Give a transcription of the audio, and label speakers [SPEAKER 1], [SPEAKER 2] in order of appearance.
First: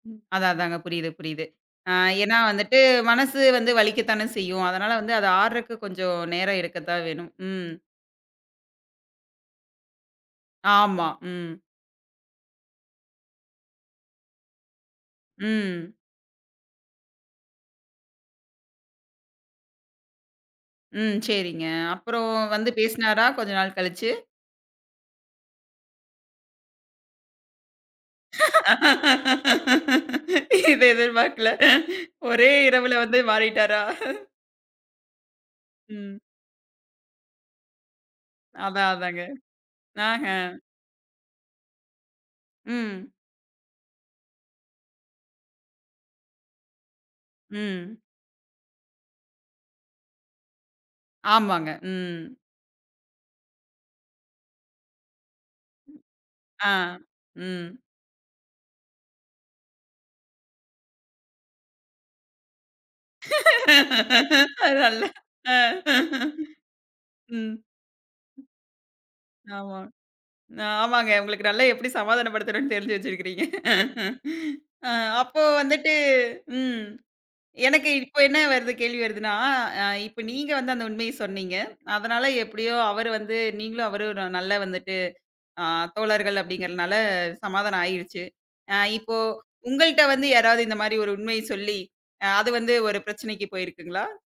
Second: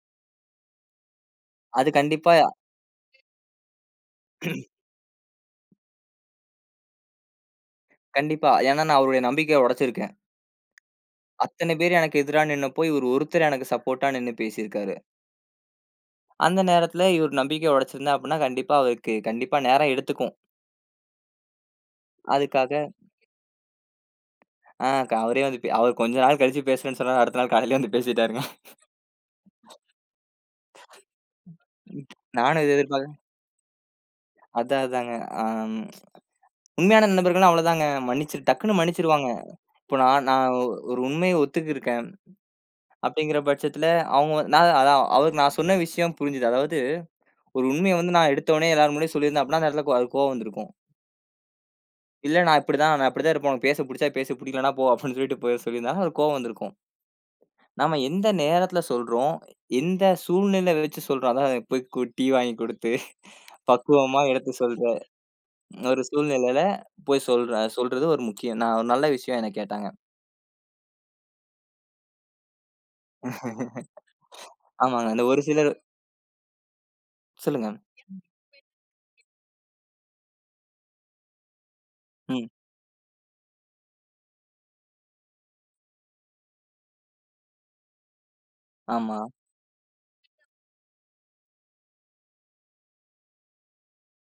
[SPEAKER 1] அதான், அதாங்க. புரியுது, புரியுது.
[SPEAKER 2] அது
[SPEAKER 1] ஆ,
[SPEAKER 2] கண்டிப்பா.
[SPEAKER 1] ஏன்னா வந்துட்டு மனசு வந்து வலிக்கத்தானே செய்யும். அதனால வந்து அது ஆறுவதுக்கு கொஞ்சோ நேரம் எடுக்கத்தான் வேணும். ம்.
[SPEAKER 2] கண்டிப்பா. ஏன்னா நான் அவருடய நம்பிக்கைய உடைச்சிருக்கேன்.
[SPEAKER 1] ஆமா, ம்.
[SPEAKER 2] அத்தனை பேரு எனக்கு எதிரா நின்னாப்போ, இவரு ஒருத்தர் எனக்கு சப்போட்டா நின்னு பேசிருக்காரு.
[SPEAKER 1] ம்.
[SPEAKER 2] அந்த நேரத்துல இவரு நம்பிக்கைய உடைச்சுருந்தேன் அப்டின்னா, கண்டிப்பா அவருக்கு கண்டிப்பா நேரம் எடுத்துக்கும்.
[SPEAKER 1] ம். செரிங்க. அப்புறம் வந்து
[SPEAKER 2] அதுக்காக.
[SPEAKER 1] பேசுனாரா, கொஞ்சம் நாள் கழிச்சு?
[SPEAKER 2] அ, க அவரே வந்து பே அவரு கொஞ்ச நாள் கழிச்சு பேசுறேன்னு சொன்னாரு. அடுத்த நாள் காலையிலயே வந்து பேசிட்டாருங்க.
[SPEAKER 1] இது எதிர்பார்க்கல. ஒரே
[SPEAKER 2] நானும் அத
[SPEAKER 1] இரவுல
[SPEAKER 2] எதிர்பார்க்க
[SPEAKER 1] வந்து மாறிட்டாரா?
[SPEAKER 2] அதான் அதாங்க, அம்,
[SPEAKER 1] ம்.
[SPEAKER 2] உண்மையான நண்பர்கள்னா, அவ்ளோதாங்க. மன்னிச்சுரு டக்குன்னு
[SPEAKER 1] அதான், அதாங்க.
[SPEAKER 2] மன்னிச்சிருவாங்க. இப்ப
[SPEAKER 1] நான்
[SPEAKER 2] நான்
[SPEAKER 1] ஹ
[SPEAKER 2] நான் ஒரு உண்மைய ஒத்துக்கிட்டிருக்கேன்.
[SPEAKER 1] ம்.
[SPEAKER 2] அப்டிங்கிற பட்சத்துல, அவங்க நான் அதான் அவருக்கு நான் சொன்ன விஷயம் புரிஞ்சுது. அதாவது ஒரு உண்மைய
[SPEAKER 1] ம்.
[SPEAKER 2] வந்து நான் எடுத்தவுனே எல்லார் முன்னாடியும் சொல்லி இருந்தா, அப்டின்னா, அந்த இடத்துல அது அவருக்கு கோவம் வந்து இருக்கும்.
[SPEAKER 1] ஆமாங்க, ம்.
[SPEAKER 2] இல்ல. "நான் இப்டி தான். நான் இப்டி தான் இருப்பேன். உனக்கு பேசப் பிடிச்சா பேசு, பிடிக்கலன்னா போ." அப்டின்னு சொல்லிட்டு போ சொல்லியிருந்தா, அவருக்கு கோபம் வந்துருக்கும்.
[SPEAKER 1] அ, ம்.
[SPEAKER 2] நாம எந்த நேரத்துல சொல்றோம், எந்த சூழ்நிலை வெச்சு சொல்றோம்? அதான் போய் கூ டீ வாங்கி கொடுத்து, பக்குவமா எடுத்து
[SPEAKER 1] அது
[SPEAKER 2] சொல்ற
[SPEAKER 1] நல்ல. அ,
[SPEAKER 2] ஒரு சூழ்நிலைல போய்
[SPEAKER 1] ம்.
[SPEAKER 2] சொல்றோம். அது சொல்றது ஒரு முக்கியம். நான் ஒரு நல்ல விஷயம், என்னய
[SPEAKER 1] ஆமா.
[SPEAKER 2] கேட்டாங்க.
[SPEAKER 1] ஆமாங்க. உங்களுக்கு நல்லா எப்டி சமாதானப்படுத்தணும்னு தெரிஞ்சு வெச்சிருக்கீங்க. ஆ,
[SPEAKER 2] ஆமாங்க. அந்த ஒரு
[SPEAKER 1] அப்போ
[SPEAKER 2] சிலது
[SPEAKER 1] வந்துட்டு ம்
[SPEAKER 2] சொல்லுங்க.
[SPEAKER 1] எனக்கு இப்ப என்ன வருது கேள்வி வருதுன்னா, அ இப்ப நீங்க வந்து அந்த உண்மைய சொன்னீங்க. அதனால
[SPEAKER 2] ம்.
[SPEAKER 1] எப்டியோ அவரு வந்து நீங்களும், அவரும் ஒரு நல்லா வந்துட்டு, அ தோழர்கள் அப்டிங்கிறதுனால சமாதானம் ஆயிருச்சு. அ, இப்போ
[SPEAKER 2] ஆமா.
[SPEAKER 1] உங்கள்ட்ட வந்து யாராவது இந்த மாரி ஒரு உண்மைய சொல்லி, அ அது வந்து ஒரு பிரச்சனைக்கு போயிருக்குங்களா?